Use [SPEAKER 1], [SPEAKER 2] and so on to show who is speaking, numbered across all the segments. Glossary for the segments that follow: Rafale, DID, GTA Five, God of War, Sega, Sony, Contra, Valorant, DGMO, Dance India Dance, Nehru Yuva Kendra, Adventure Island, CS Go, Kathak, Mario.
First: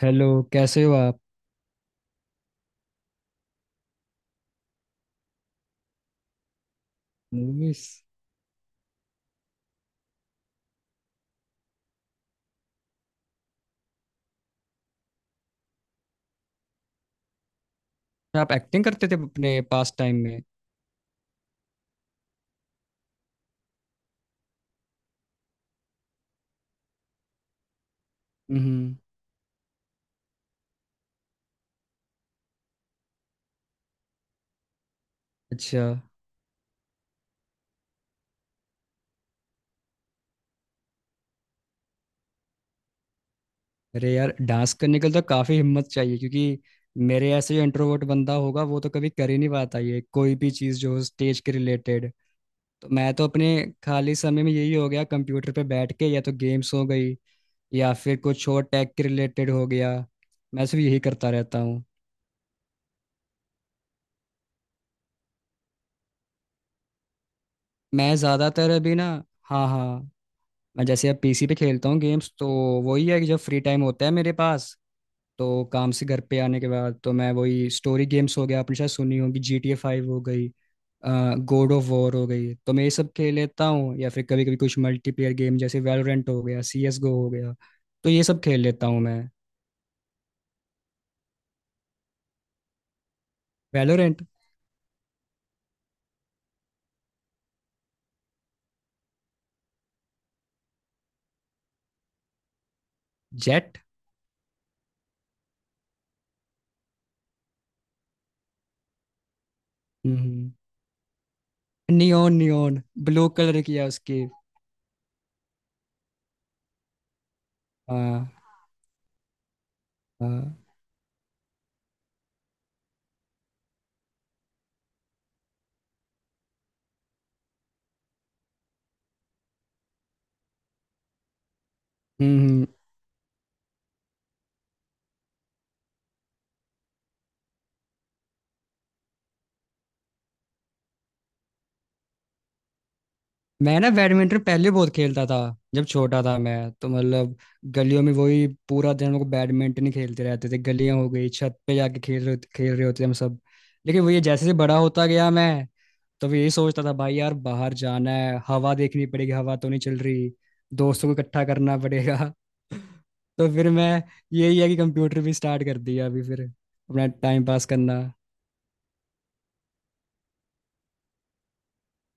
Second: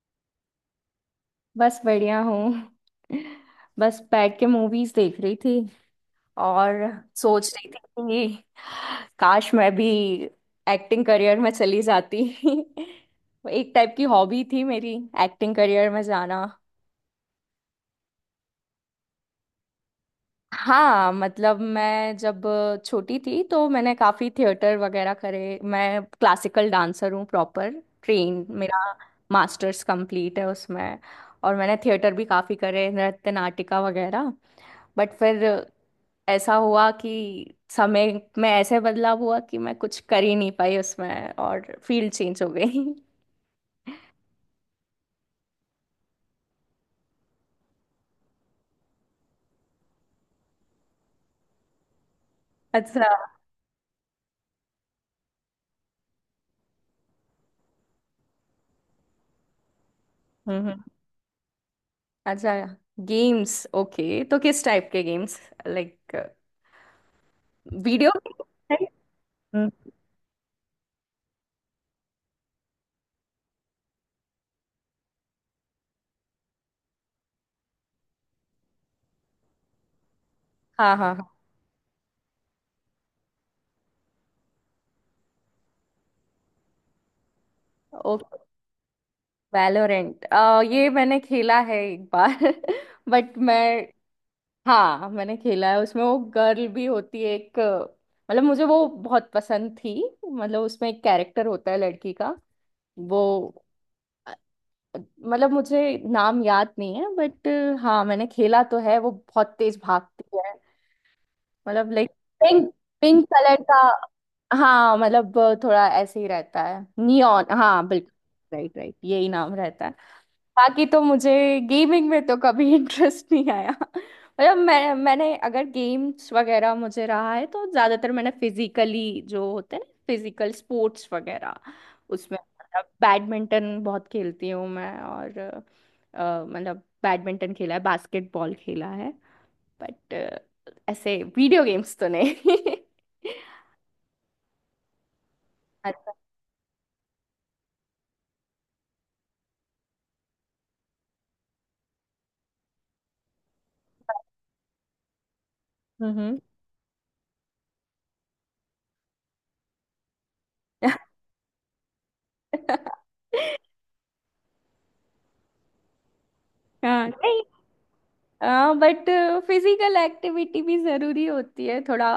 [SPEAKER 1] Hello. कैसे हो आप?
[SPEAKER 2] बस बढ़िया हूँ। बस बैठ के मूवीज देख रही थी और सोच रही थी
[SPEAKER 1] मूवीज?
[SPEAKER 2] कि काश मैं भी एक्टिंग करियर में चली जाती। एक टाइप की हॉबी थी मेरी, एक्टिंग करियर में जाना।
[SPEAKER 1] में आप एक्टिंग करते थे अपने पास टाइम में?
[SPEAKER 2] हाँ, मतलब मैं जब छोटी थी तो मैंने काफी थिएटर वगैरह करे। मैं क्लासिकल डांसर हूँ, प्रॉपर ट्रेन। मेरा
[SPEAKER 1] हम्म।
[SPEAKER 2] मास्टर्स कंप्लीट है उसमें, और मैंने थिएटर भी काफी करे, नृत्य नाटिका वगैरह। बट फिर
[SPEAKER 1] अच्छा।
[SPEAKER 2] ऐसा हुआ कि समय में ऐसे बदलाव हुआ कि मैं कुछ कर ही नहीं पाई उसमें और फील्ड चेंज हो गई।
[SPEAKER 1] अरे यार डांस करने के लिए तो काफ़ी हिम्मत चाहिए क्योंकि मेरे ऐसे जो इंट्रोवर्ट बंदा होगा वो तो कभी कर ही नहीं पाता ये कोई भी चीज़ जो हो स्टेज के रिलेटेड। तो
[SPEAKER 2] अच्छा।
[SPEAKER 1] मैं तो अपने खाली समय में यही हो गया कंप्यूटर पे बैठ के या तो गेम्स हो गई या फिर कुछ और टेक के रिलेटेड हो गया। मैं
[SPEAKER 2] हम्म। हम्म।
[SPEAKER 1] सिर्फ यही करता रहता हूँ।
[SPEAKER 2] अच्छा, गेम्स। ओके, तो किस टाइप के गेम्स? Like, video?
[SPEAKER 1] मैं ज़्यादातर अभी ना। हाँ
[SPEAKER 2] हम्म।
[SPEAKER 1] हाँ। मैं जैसे अब PC पे खेलता हूँ गेम्स तो वही है कि जब फ्री टाइम होता है मेरे पास तो काम से घर पे आने के बाद तो मैं वही स्टोरी गेम्स हो गया आपने शायद सुनी होगी GTA 5 हो गई
[SPEAKER 2] हाँ हाँ हाँ।
[SPEAKER 1] गॉड ऑफ वॉर हो गई तो मैं ये सब खेल लेता हूँ या फिर कभी कभी कुछ मल्टीप्लेयर गेम जैसे वैलोरेंट हो गया CS Go हो गया तो ये
[SPEAKER 2] ओके।
[SPEAKER 1] सब खेल लेता हूँ मैं।
[SPEAKER 2] वैलोरेंट, ये मैंने खेला है एक बार। बट मैं,
[SPEAKER 1] वैलोरेंट।
[SPEAKER 2] हाँ मैंने खेला है। उसमें वो गर्ल भी होती है एक, मतलब मुझे वो बहुत पसंद थी। मतलब उसमें एक कैरेक्टर होता है लड़की का, वो,
[SPEAKER 1] जेट।
[SPEAKER 2] मतलब मुझे नाम याद नहीं है बट हाँ, मैंने खेला तो है। वो बहुत तेज भागती
[SPEAKER 1] नियॉन।
[SPEAKER 2] है, मतलब like
[SPEAKER 1] neon.
[SPEAKER 2] Pink, pink
[SPEAKER 1] blue colour
[SPEAKER 2] colour का।
[SPEAKER 1] किया उसकी।
[SPEAKER 2] हाँ, मतलब थोड़ा ऐसे ही रहता है, नियॉन, हाँ बिल्कुल।
[SPEAKER 1] हाँ
[SPEAKER 2] राइट राइट, यही नाम रहता है।
[SPEAKER 1] हाँ।
[SPEAKER 2] बाकी तो मुझे गेमिंग में तो कभी इंटरेस्ट नहीं आया। मतलब मैंने अगर गेम्स वगैरह मुझे रहा है तो ज्यादातर मैंने फिजिकली जो होते हैं ना, फिजिकल स्पोर्ट्स वगैरह। उसमें
[SPEAKER 1] हम्म, हम्म,
[SPEAKER 2] मतलब बैडमिंटन बहुत खेलती हूँ मैं, और मतलब बैडमिंटन खेला है, बास्केटबॉल खेला है। बट ऐसे वीडियो गेम्स तो नहीं।
[SPEAKER 1] मैं ना बैडमिंटन पहले बहुत खेलता था जब
[SPEAKER 2] अच्छा।
[SPEAKER 1] छोटा था मैं तो मतलब गलियों में वही पूरा दिन हम लोग बैडमिंटन ही खेलते रहते थे गलियां हो गई छत पे जाके खेल रहे होते हम सब। लेकिन वो ये जैसे जैसे बड़ा होता गया मैं तो
[SPEAKER 2] हम्म।
[SPEAKER 1] भी यही सोचता था भाई यार बाहर जाना है हवा देखनी पड़ेगी हवा तो नहीं चल रही दोस्तों को इकट्ठा करना पड़ेगा तो फिर मैं यही है कि कंप्यूटर भी स्टार्ट कर दिया अभी फिर अपना
[SPEAKER 2] हाँ, नहीं,
[SPEAKER 1] टाइम पास करना।
[SPEAKER 2] हाँ बट फिजिकल एक्टिविटी भी जरूरी होती है थोड़ा,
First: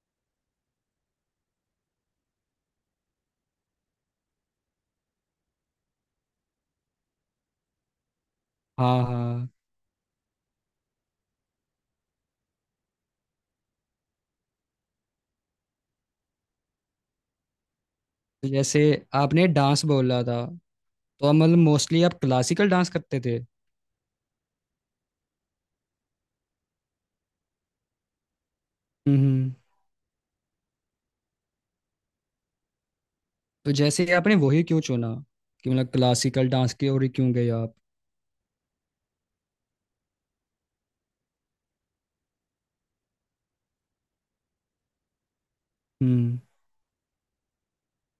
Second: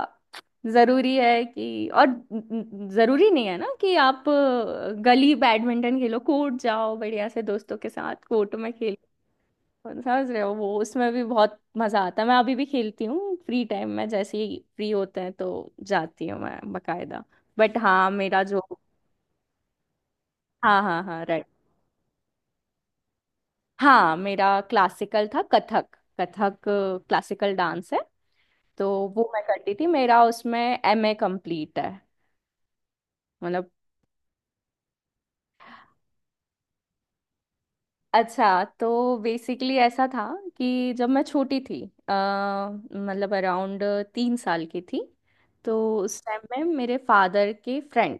[SPEAKER 2] जरूरी है कि, और जरूरी नहीं है ना कि आप, गली बैडमिंटन खेलो, कोर्ट जाओ बढ़िया से दोस्तों के साथ कोर्ट में खेलो।
[SPEAKER 1] हाँ हाँ।
[SPEAKER 2] समझ रहे हो, वो उसमें भी बहुत मजा आता है। मैं अभी भी खेलती हूँ फ्री टाइम में, जैसे ही फ्री होते हैं तो जाती हूँ मैं बकायदा। बट हाँ, मेरा
[SPEAKER 1] तो
[SPEAKER 2] जो।
[SPEAKER 1] जैसे आपने डांस बोला था
[SPEAKER 2] हाँ हाँ हाँ,
[SPEAKER 1] तो हम
[SPEAKER 2] राइट।
[SPEAKER 1] मतलब मोस्टली आप क्लासिकल डांस करते थे?
[SPEAKER 2] हाँ, मेरा क्लासिकल था कथक। कथक क्लासिकल डांस है, तो वो मैं
[SPEAKER 1] हम्म।
[SPEAKER 2] करती थी। मेरा उसमें एमए कंप्लीट है, मतलब।
[SPEAKER 1] तो जैसे ही आपने वही क्यों चुना कि मतलब क्लासिकल डांस की ओर ही क्यों गए आप?
[SPEAKER 2] अच्छा, तो बेसिकली ऐसा था कि जब मैं छोटी थी, मतलब अराउंड 3 साल की थी, तो उस
[SPEAKER 1] हम्म।
[SPEAKER 2] टाइम में मेरे फादर के फ्रेंड,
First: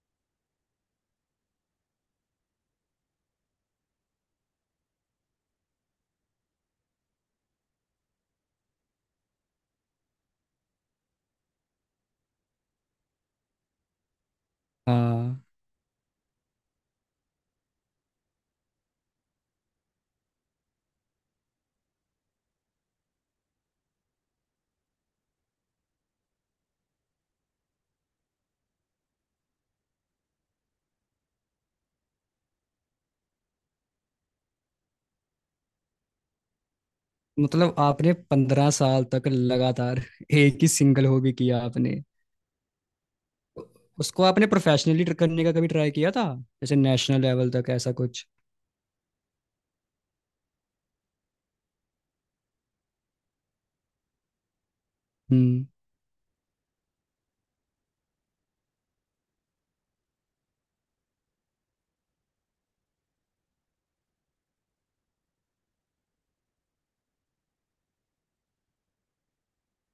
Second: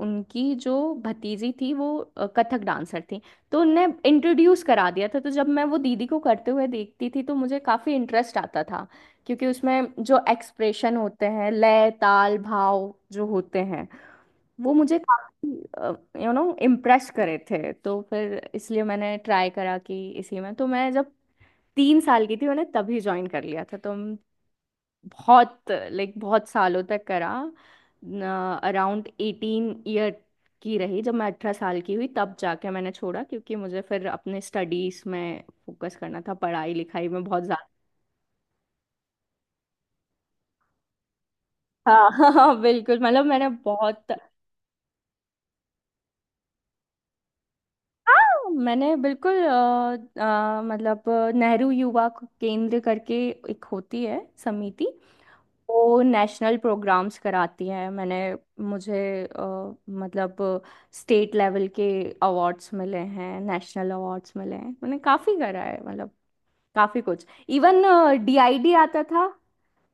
[SPEAKER 2] उनकी जो भतीजी थी वो कथक डांसर थी, तो उनने इंट्रोड्यूस करा दिया था। तो जब मैं वो दीदी को करते हुए देखती थी तो मुझे काफ़ी इंटरेस्ट आता था, क्योंकि उसमें जो एक्सप्रेशन होते हैं, लय ताल भाव जो होते हैं, वो मुझे
[SPEAKER 1] हाँ
[SPEAKER 2] काफी, इम्प्रेस करे थे। तो फिर इसलिए मैंने ट्राई करा कि इसी में। तो मैं जब 3 साल की थी, मैंने तभी ज्वाइन कर लिया था, तो हम बहुत, लाइक बहुत सालों तक करा। अराउंड 18 ईयर की रही, जब मैं 18 साल की हुई तब जाके मैंने छोड़ा, क्योंकि मुझे फिर अपने स्टडीज में फोकस करना था, पढ़ाई लिखाई में बहुत ज्यादा।
[SPEAKER 1] मतलब आपने 15 साल तक लगातार एक ही सिंगल हॉबी किया आपने?
[SPEAKER 2] हाँ। हाँ बिल्कुल, मतलब मैंने बहुत।
[SPEAKER 1] उसको आपने प्रोफेशनली करने का कभी ट्राई किया था जैसे नेशनल लेवल तक ऐसा कुछ?
[SPEAKER 2] हाँ मैंने बिल्कुल, मतलब नेहरू युवा केंद्र करके एक होती है समिति,
[SPEAKER 1] हम्म।
[SPEAKER 2] वो नेशनल प्रोग्राम्स कराती है। मैंने, मुझे, मतलब स्टेट लेवल के अवार्ड्स मिले हैं, नेशनल अवार्ड्स मिले हैं। मैंने काफ़ी करा है, मतलब काफ़ी कुछ। इवन डीआईडी आता था।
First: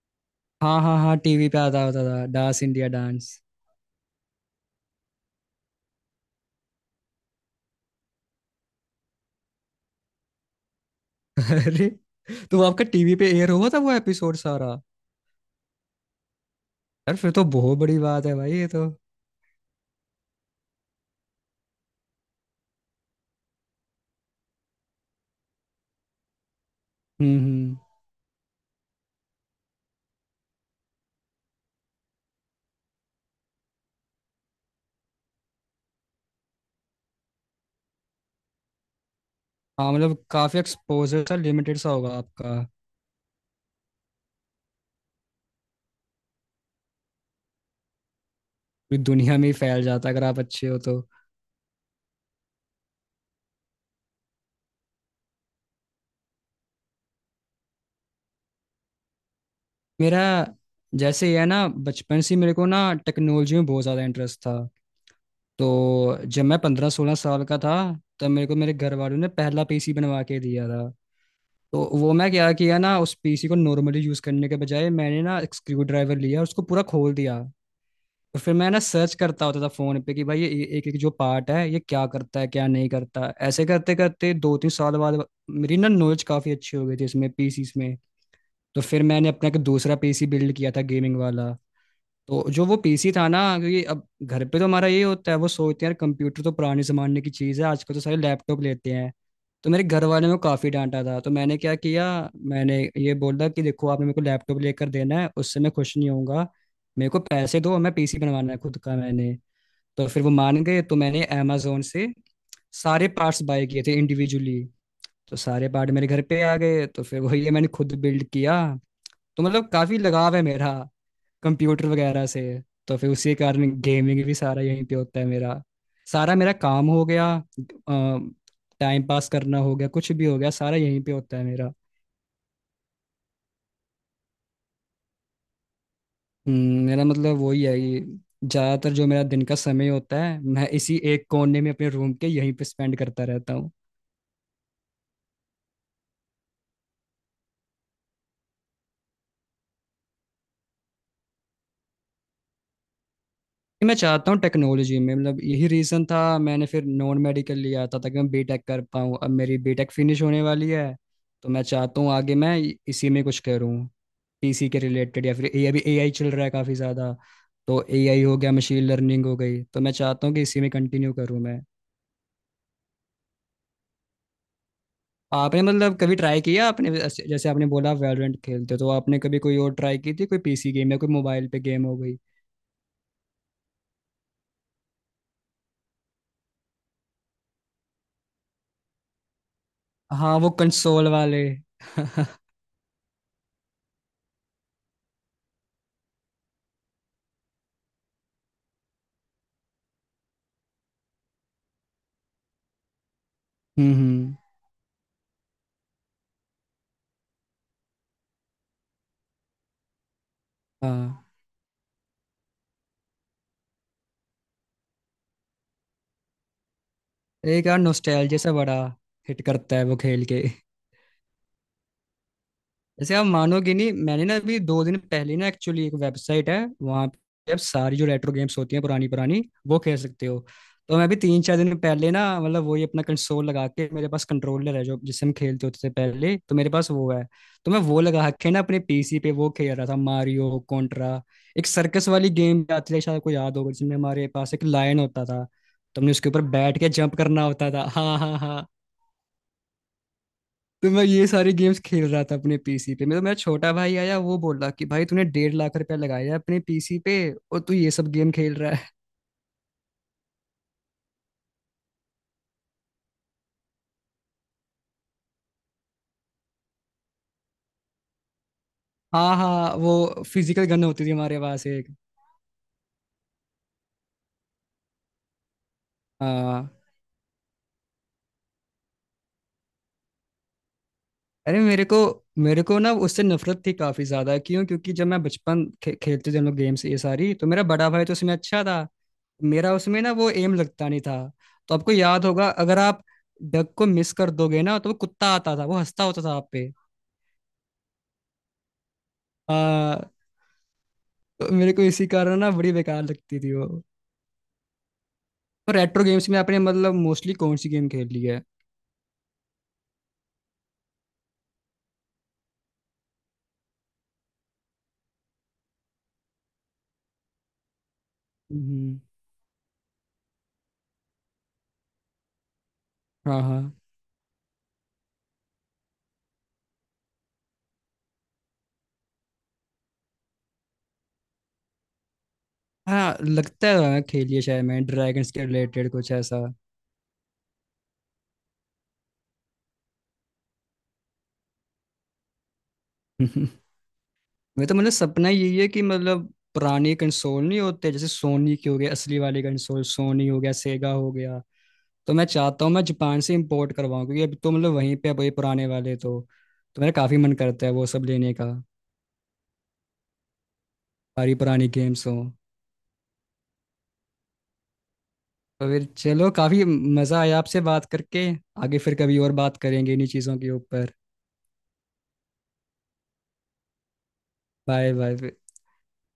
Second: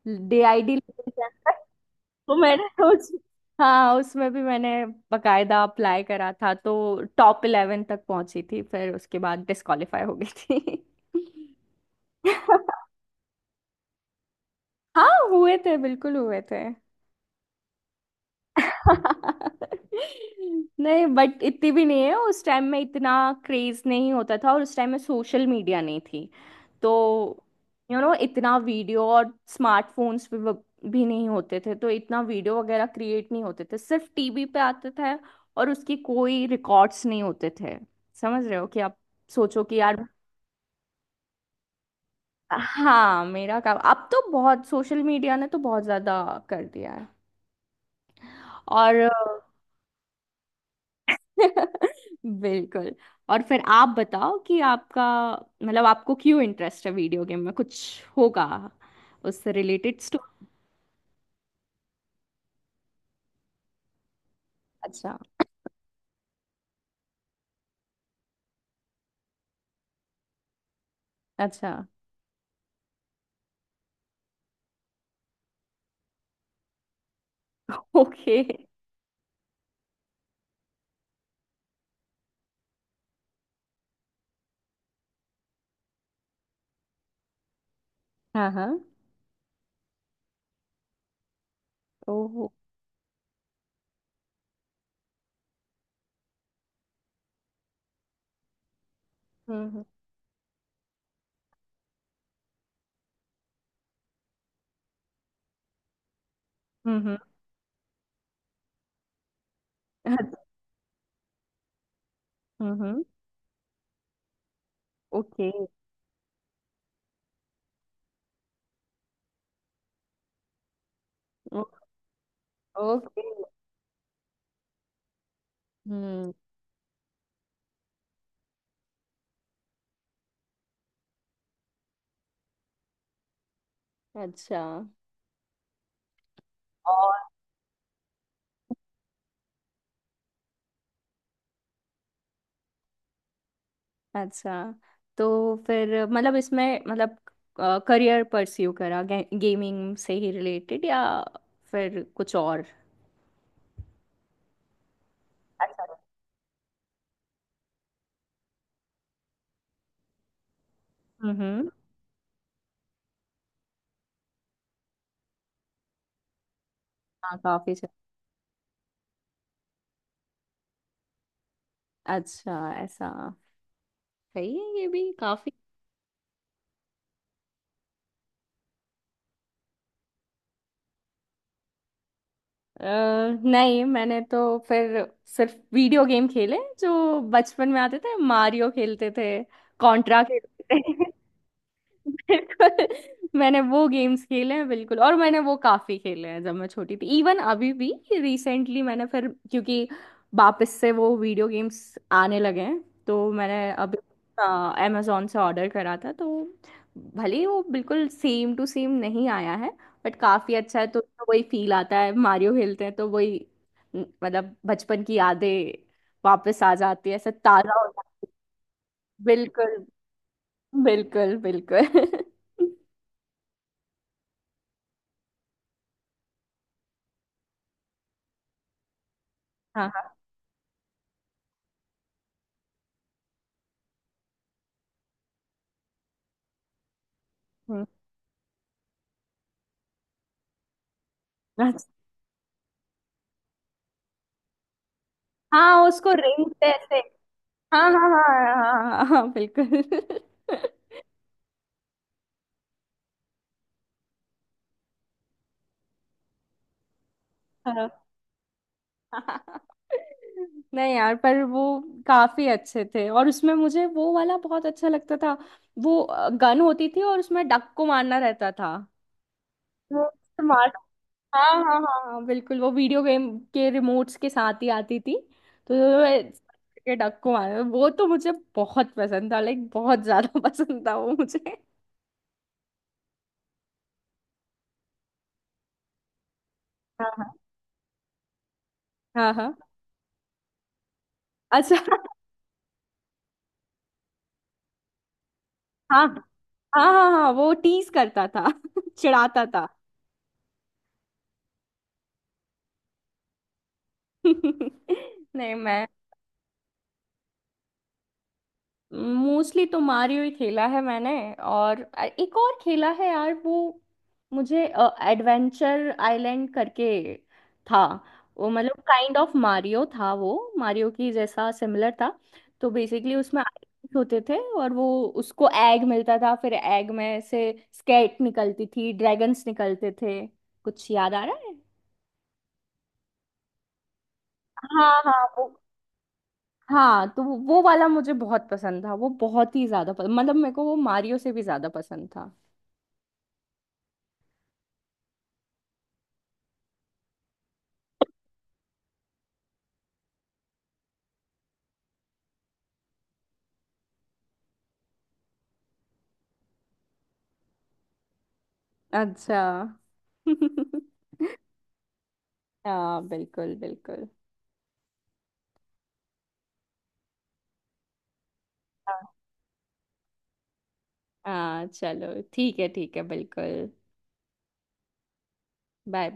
[SPEAKER 2] डीआईडी।
[SPEAKER 1] हाँ हाँ हाँ TV पे आता होता था
[SPEAKER 2] तो
[SPEAKER 1] डांस
[SPEAKER 2] मैंने
[SPEAKER 1] इंडिया
[SPEAKER 2] उस,
[SPEAKER 1] डांस।
[SPEAKER 2] हाँ उसमें भी मैंने बकायदा अप्लाई करा था, तो टॉप 11 तक पहुंची थी, फिर उसके बाद डिस्क्वालीफाई हो गई थी।
[SPEAKER 1] अरे। तो वो आपका TV पे एयर हुआ था वो एपिसोड सारा?
[SPEAKER 2] हाँ हुए थे, बिल्कुल हुए थे।
[SPEAKER 1] यार फिर तो बहुत बड़ी बात है भाई ये तो।
[SPEAKER 2] नहीं बट इतनी भी नहीं है। उस टाइम में इतना क्रेज नहीं होता था, और उस टाइम में सोशल मीडिया नहीं थी, तो
[SPEAKER 1] हम्म।
[SPEAKER 2] इतना वीडियो और स्मार्टफोन्स भी नहीं होते थे, तो इतना वीडियो वगैरह क्रिएट नहीं होते थे, सिर्फ टीवी पे आते थे, और उसकी कोई रिकॉर्ड्स नहीं होते थे। समझ रहे हो कि आप सोचो कि
[SPEAKER 1] हाँ
[SPEAKER 2] यार।
[SPEAKER 1] मतलब काफी एक्सपोजर सा लिमिटेड सा होगा आपका।
[SPEAKER 2] हाँ, मेरा काम, अब तो बहुत सोशल मीडिया ने तो बहुत ज्यादा कर दिया है।
[SPEAKER 1] पूरी
[SPEAKER 2] और
[SPEAKER 1] दुनिया में ही फैल जाता है अगर आप अच्छे हो तो।
[SPEAKER 2] बिल्कुल। और फिर आप बताओ कि आपका, मतलब आपको क्यों इंटरेस्ट है वीडियो गेम में? कुछ होगा उससे रिलेटेड
[SPEAKER 1] मेरा
[SPEAKER 2] स्टोरी।
[SPEAKER 1] जैसे ये है ना बचपन से ही मेरे को ना टेक्नोलॉजी में बहुत ज़्यादा इंटरेस्ट था।
[SPEAKER 2] अच्छा।
[SPEAKER 1] तो जब मैं 15-16 साल का था तब मेरे को मेरे घर वालों ने पहला PC बनवा के दिया था।
[SPEAKER 2] अच्छा।
[SPEAKER 1] तो वो मैं क्या किया ना उस PC को नॉर्मली यूज़ करने के बजाय मैंने ना एक स्क्रू ड्राइवर लिया और उसको पूरा खोल दिया। और
[SPEAKER 2] ओके।
[SPEAKER 1] फिर मैं ना सर्च करता होता था फ़ोन पे कि भाई ये एक एक जो पार्ट है ये क्या करता है क्या नहीं करता ऐसे करते करते 2-3 साल बाद मेरी ना नॉलेज काफ़ी अच्छी हो गई थी इसमें PCs में।
[SPEAKER 2] हाँ हाँ।
[SPEAKER 1] तो फिर मैंने अपना एक दूसरा PC बिल्ड किया था गेमिंग वाला। तो
[SPEAKER 2] ओहो।
[SPEAKER 1] जो वो PC था ना क्योंकि अब घर पे तो हमारा ये होता है वो सोचते हैं यार कंप्यूटर तो पुराने जमाने की चीज़ है आजकल तो सारे लैपटॉप लेते हैं। तो
[SPEAKER 2] हम्म
[SPEAKER 1] मेरे घर वाले ने काफ़ी डांटा था तो मैंने क्या किया मैंने ये बोला कि देखो आपने मेरे को लैपटॉप लेकर देना है उससे मैं खुश नहीं होऊंगा। मेरे
[SPEAKER 2] हम्म
[SPEAKER 1] को पैसे दो मैं PC बनवाना है खुद का मैंने। तो फिर वो मान गए तो मैंने अमेजोन से
[SPEAKER 2] हम्म।
[SPEAKER 1] सारे पार्ट्स बाय किए थे इंडिविजुअली। तो
[SPEAKER 2] ओके
[SPEAKER 1] सारे पार्ट मेरे घर पे आ गए तो फिर वही है मैंने खुद बिल्ड किया। तो मतलब काफी लगाव है मेरा कंप्यूटर वगैरह से। तो फिर
[SPEAKER 2] ओके।
[SPEAKER 1] उसी के कारण गेमिंग भी सारा यहीं पे होता है मेरा।
[SPEAKER 2] हम्म।
[SPEAKER 1] सारा मेरा काम हो गया टाइम पास करना हो गया कुछ भी हो गया सारा यहीं पे होता है मेरा।
[SPEAKER 2] अच्छा।
[SPEAKER 1] मेरा
[SPEAKER 2] और?
[SPEAKER 1] मतलब वही है कि ज्यादातर जो मेरा दिन का समय होता है मैं इसी एक कोने में अपने रूम के यहीं पे स्पेंड करता रहता हूँ।
[SPEAKER 2] अच्छा, तो फिर मतलब इसमें, मतलब करियर परस्यू करा गेमिंग से ही रिलेटेड, या फिर कुछ और?
[SPEAKER 1] मैं चाहता हूँ टेक्नोलॉजी में मतलब यही
[SPEAKER 2] अच्छा।
[SPEAKER 1] रीज़न था मैंने फिर नॉन मेडिकल लिया था ताकि मैं बीटेक कर पाऊँ अब मेरी बीटेक फिनिश होने वाली है। तो मैं
[SPEAKER 2] हम्म।
[SPEAKER 1] चाहता हूँ आगे मैं इसी में कुछ करूँ पीसी के रिलेटेड या फिर ए अभी AI चल रहा है काफ़ी ज़्यादा।
[SPEAKER 2] हाँ काफी
[SPEAKER 1] तो AI हो गया मशीन लर्निंग हो गई तो मैं चाहता हूँ कि इसी में कंटिन्यू करूँ मैं।
[SPEAKER 2] अच्छा, ऐसा। सही है, ये भी काफी।
[SPEAKER 1] आपने मतलब कभी ट्राई किया आपने जैसे जैसे आपने बोला आप वैलोरेंट खेलते हो तो आपने कभी कोई और ट्राई की थी कोई PC गेम या कोई मोबाइल पे गेम हो गई?
[SPEAKER 2] अ, नहीं, मैंने तो फिर सिर्फ वीडियो गेम खेले जो बचपन में आते थे, मारियो खेलते थे, कॉन्ट्रा
[SPEAKER 1] हाँ वो
[SPEAKER 2] खेलते थे।
[SPEAKER 1] कंसोल वाले हम्म।
[SPEAKER 2] बिल्कुल, मैंने वो गेम्स खेले हैं बिल्कुल, और मैंने वो काफी खेले हैं जब मैं छोटी थी। इवन अभी भी, रिसेंटली मैंने फिर, क्योंकि वापस से वो वीडियो गेम्स आने लगे हैं, तो मैंने अभी
[SPEAKER 1] हम्म।
[SPEAKER 2] अमेजोन से ऑर्डर करा था, तो भले ही वो बिल्कुल सेम टू सेम नहीं आया है बट काफी अच्छा है, तो
[SPEAKER 1] हाँ।
[SPEAKER 2] उसमें वही फील आता है। मारियो खेलते हैं तो वही, मतलब बचपन की यादें वापस आ जाती है, ऐसा
[SPEAKER 1] एक
[SPEAKER 2] ताजा
[SPEAKER 1] यार
[SPEAKER 2] हो जाती
[SPEAKER 1] नोस्टैल्जिया से बड़ा
[SPEAKER 2] है।
[SPEAKER 1] हिट करता है
[SPEAKER 2] बिल्कुल
[SPEAKER 1] वो खेल के।
[SPEAKER 2] बिल्कुल बिल्कुल।
[SPEAKER 1] जैसे आप मानोगे नहीं मैंने ना अभी 2 दिन पहले ना एक्चुअली एक वेबसाइट है वहाँ पे आप सारी जो रेट्रो गेम्स होती हैं पुरानी पुरानी वो
[SPEAKER 2] हाँ
[SPEAKER 1] खेल
[SPEAKER 2] हाँ।
[SPEAKER 1] सकते हो। तो मैं अभी 3-4 दिन पहले ना मतलब वही अपना कंसोल लगा के मेरे पास कंट्रोलर है जो जिससे हम खेलते होते थे पहले तो मेरे पास वो है। तो मैं
[SPEAKER 2] हम्म।
[SPEAKER 1] वो लगा के ना अपने PC पे वो खेल रहा था मारियो कॉन्ट्रा। एक
[SPEAKER 2] अच्छा।
[SPEAKER 1] सर्कस वाली गेम भी आती है शायद आपको याद होगा जिसमें हमारे पास एक लायन होता था।
[SPEAKER 2] हाँ,
[SPEAKER 1] तो हमने
[SPEAKER 2] उसको
[SPEAKER 1] उसके ऊपर
[SPEAKER 2] रिंग से
[SPEAKER 1] बैठ के
[SPEAKER 2] ऐसे।
[SPEAKER 1] जंप करना होता था
[SPEAKER 2] हाँ हाँ
[SPEAKER 1] हाँ हाँ
[SPEAKER 2] हाँ
[SPEAKER 1] हाँ।
[SPEAKER 2] हाँ हाँ हाँ, बिल्कुल।
[SPEAKER 1] तो मैं ये सारे गेम्स खेल रहा था अपने PC पे मेरा मेरा छोटा भाई आया वो बोला कि भाई तूने 1.5 लाख रुपया लगाया है अपने PC पे और
[SPEAKER 2] हाँ।
[SPEAKER 1] तू
[SPEAKER 2] हाँ, हाँ,
[SPEAKER 1] ये सब गेम खेल रहा है।
[SPEAKER 2] हाँ। नहीं यार, पर वो काफी अच्छे थे, और उसमें मुझे वो वाला बहुत अच्छा लगता था। वो गन होती थी और उसमें डक को मारना रहता था।
[SPEAKER 1] हाँ हाँ
[SPEAKER 2] वो
[SPEAKER 1] वो फिजिकल
[SPEAKER 2] स्मार्ट,
[SPEAKER 1] गन होती थी हमारे
[SPEAKER 2] हाँ
[SPEAKER 1] पास
[SPEAKER 2] हाँ
[SPEAKER 1] एक।
[SPEAKER 2] हाँ हाँ बिल्कुल, वो वीडियो गेम के रिमोट्स के साथ ही आती थी। तो मैं,
[SPEAKER 1] हाँ।
[SPEAKER 2] के डक को मारना, वो तो मुझे बहुत पसंद था, लाइक बहुत ज्यादा पसंद था वो मुझे।
[SPEAKER 1] अरे मेरे को ना उससे नफरत थी काफी ज्यादा क्यों क्योंकि जब मैं बचपन खेलते थे हम लोग गेम्स ये
[SPEAKER 2] हाँ हाँ
[SPEAKER 1] सारी तो मेरा बड़ा भाई तो उसमें अच्छा था।
[SPEAKER 2] हाँ हाँ।
[SPEAKER 1] मेरा उसमें ना वो एम लगता नहीं था। तो
[SPEAKER 2] अच्छा।
[SPEAKER 1] आपको याद होगा अगर आप डग को मिस कर दोगे ना तो वो कुत्ता आता था वो हंसता
[SPEAKER 2] हाँ
[SPEAKER 1] होता था आप पे।
[SPEAKER 2] हाँ हाँ हाँ, वो टीज करता था, चिढ़ाता था।
[SPEAKER 1] हाँ, तो मेरे को इसी कारण ना बड़ी बेकार लगती थी वो।
[SPEAKER 2] नहीं
[SPEAKER 1] और
[SPEAKER 2] मैं,
[SPEAKER 1] रेट्रो गेम्स में आपने मतलब मोस्टली कौन सी गेम खेली है?
[SPEAKER 2] मोस्टली तो मारियो ही खेला है मैंने। और एक और खेला है यार वो, मुझे एडवेंचर आइलैंड करके था वो, मतलब
[SPEAKER 1] हम्म।
[SPEAKER 2] काइंड ऑफ मारियो था वो, मारियो की जैसा सिमिलर था। तो बेसिकली
[SPEAKER 1] हाँ
[SPEAKER 2] उसमें
[SPEAKER 1] हाँ
[SPEAKER 2] islands होते थे, और वो, उसको एग मिलता था, फिर एग में से स्केट निकलती थी, ड्रैगन्स निकलते थे। कुछ याद आ रहा है?
[SPEAKER 1] हाँ लगता है खेलिए शायद मैं
[SPEAKER 2] हाँ हाँ,
[SPEAKER 1] ड्रैगन्स के
[SPEAKER 2] वो,
[SPEAKER 1] रिलेटेड कुछ ऐसा।
[SPEAKER 2] हाँ, तो वो वाला मुझे बहुत पसंद था, वो बहुत ही ज्यादा पसंद, मतलब मेरे को वो मारियो से भी ज्यादा पसंद था।
[SPEAKER 1] मैं तो मतलब सपना यही है कि मतलब पुराने कंसोल नहीं होते जैसे सोनी के हो गए असली वाले कंसोल सोनी हो गया सेगा हो गया। तो मैं चाहता हूँ मैं जापान से इंपोर्ट करवाऊँ क्योंकि अभी तो मतलब वहीं पे अब ये पुराने वाले तो। तो मेरा काफी मन करता है वो सब लेने का
[SPEAKER 2] अच्छा।
[SPEAKER 1] सारी पुरानी गेम्स हो।
[SPEAKER 2] हाँ बिल्कुल बिल्कुल।
[SPEAKER 1] तो फिर चलो काफी मजा आया आपसे बात करके आगे फिर
[SPEAKER 2] हाँ।
[SPEAKER 1] कभी और बात करेंगे इन्हीं चीजों के ऊपर।
[SPEAKER 2] हाँ चलो ठीक है, ठीक है बिल्कुल।
[SPEAKER 1] Bye bye.
[SPEAKER 2] Bye bye.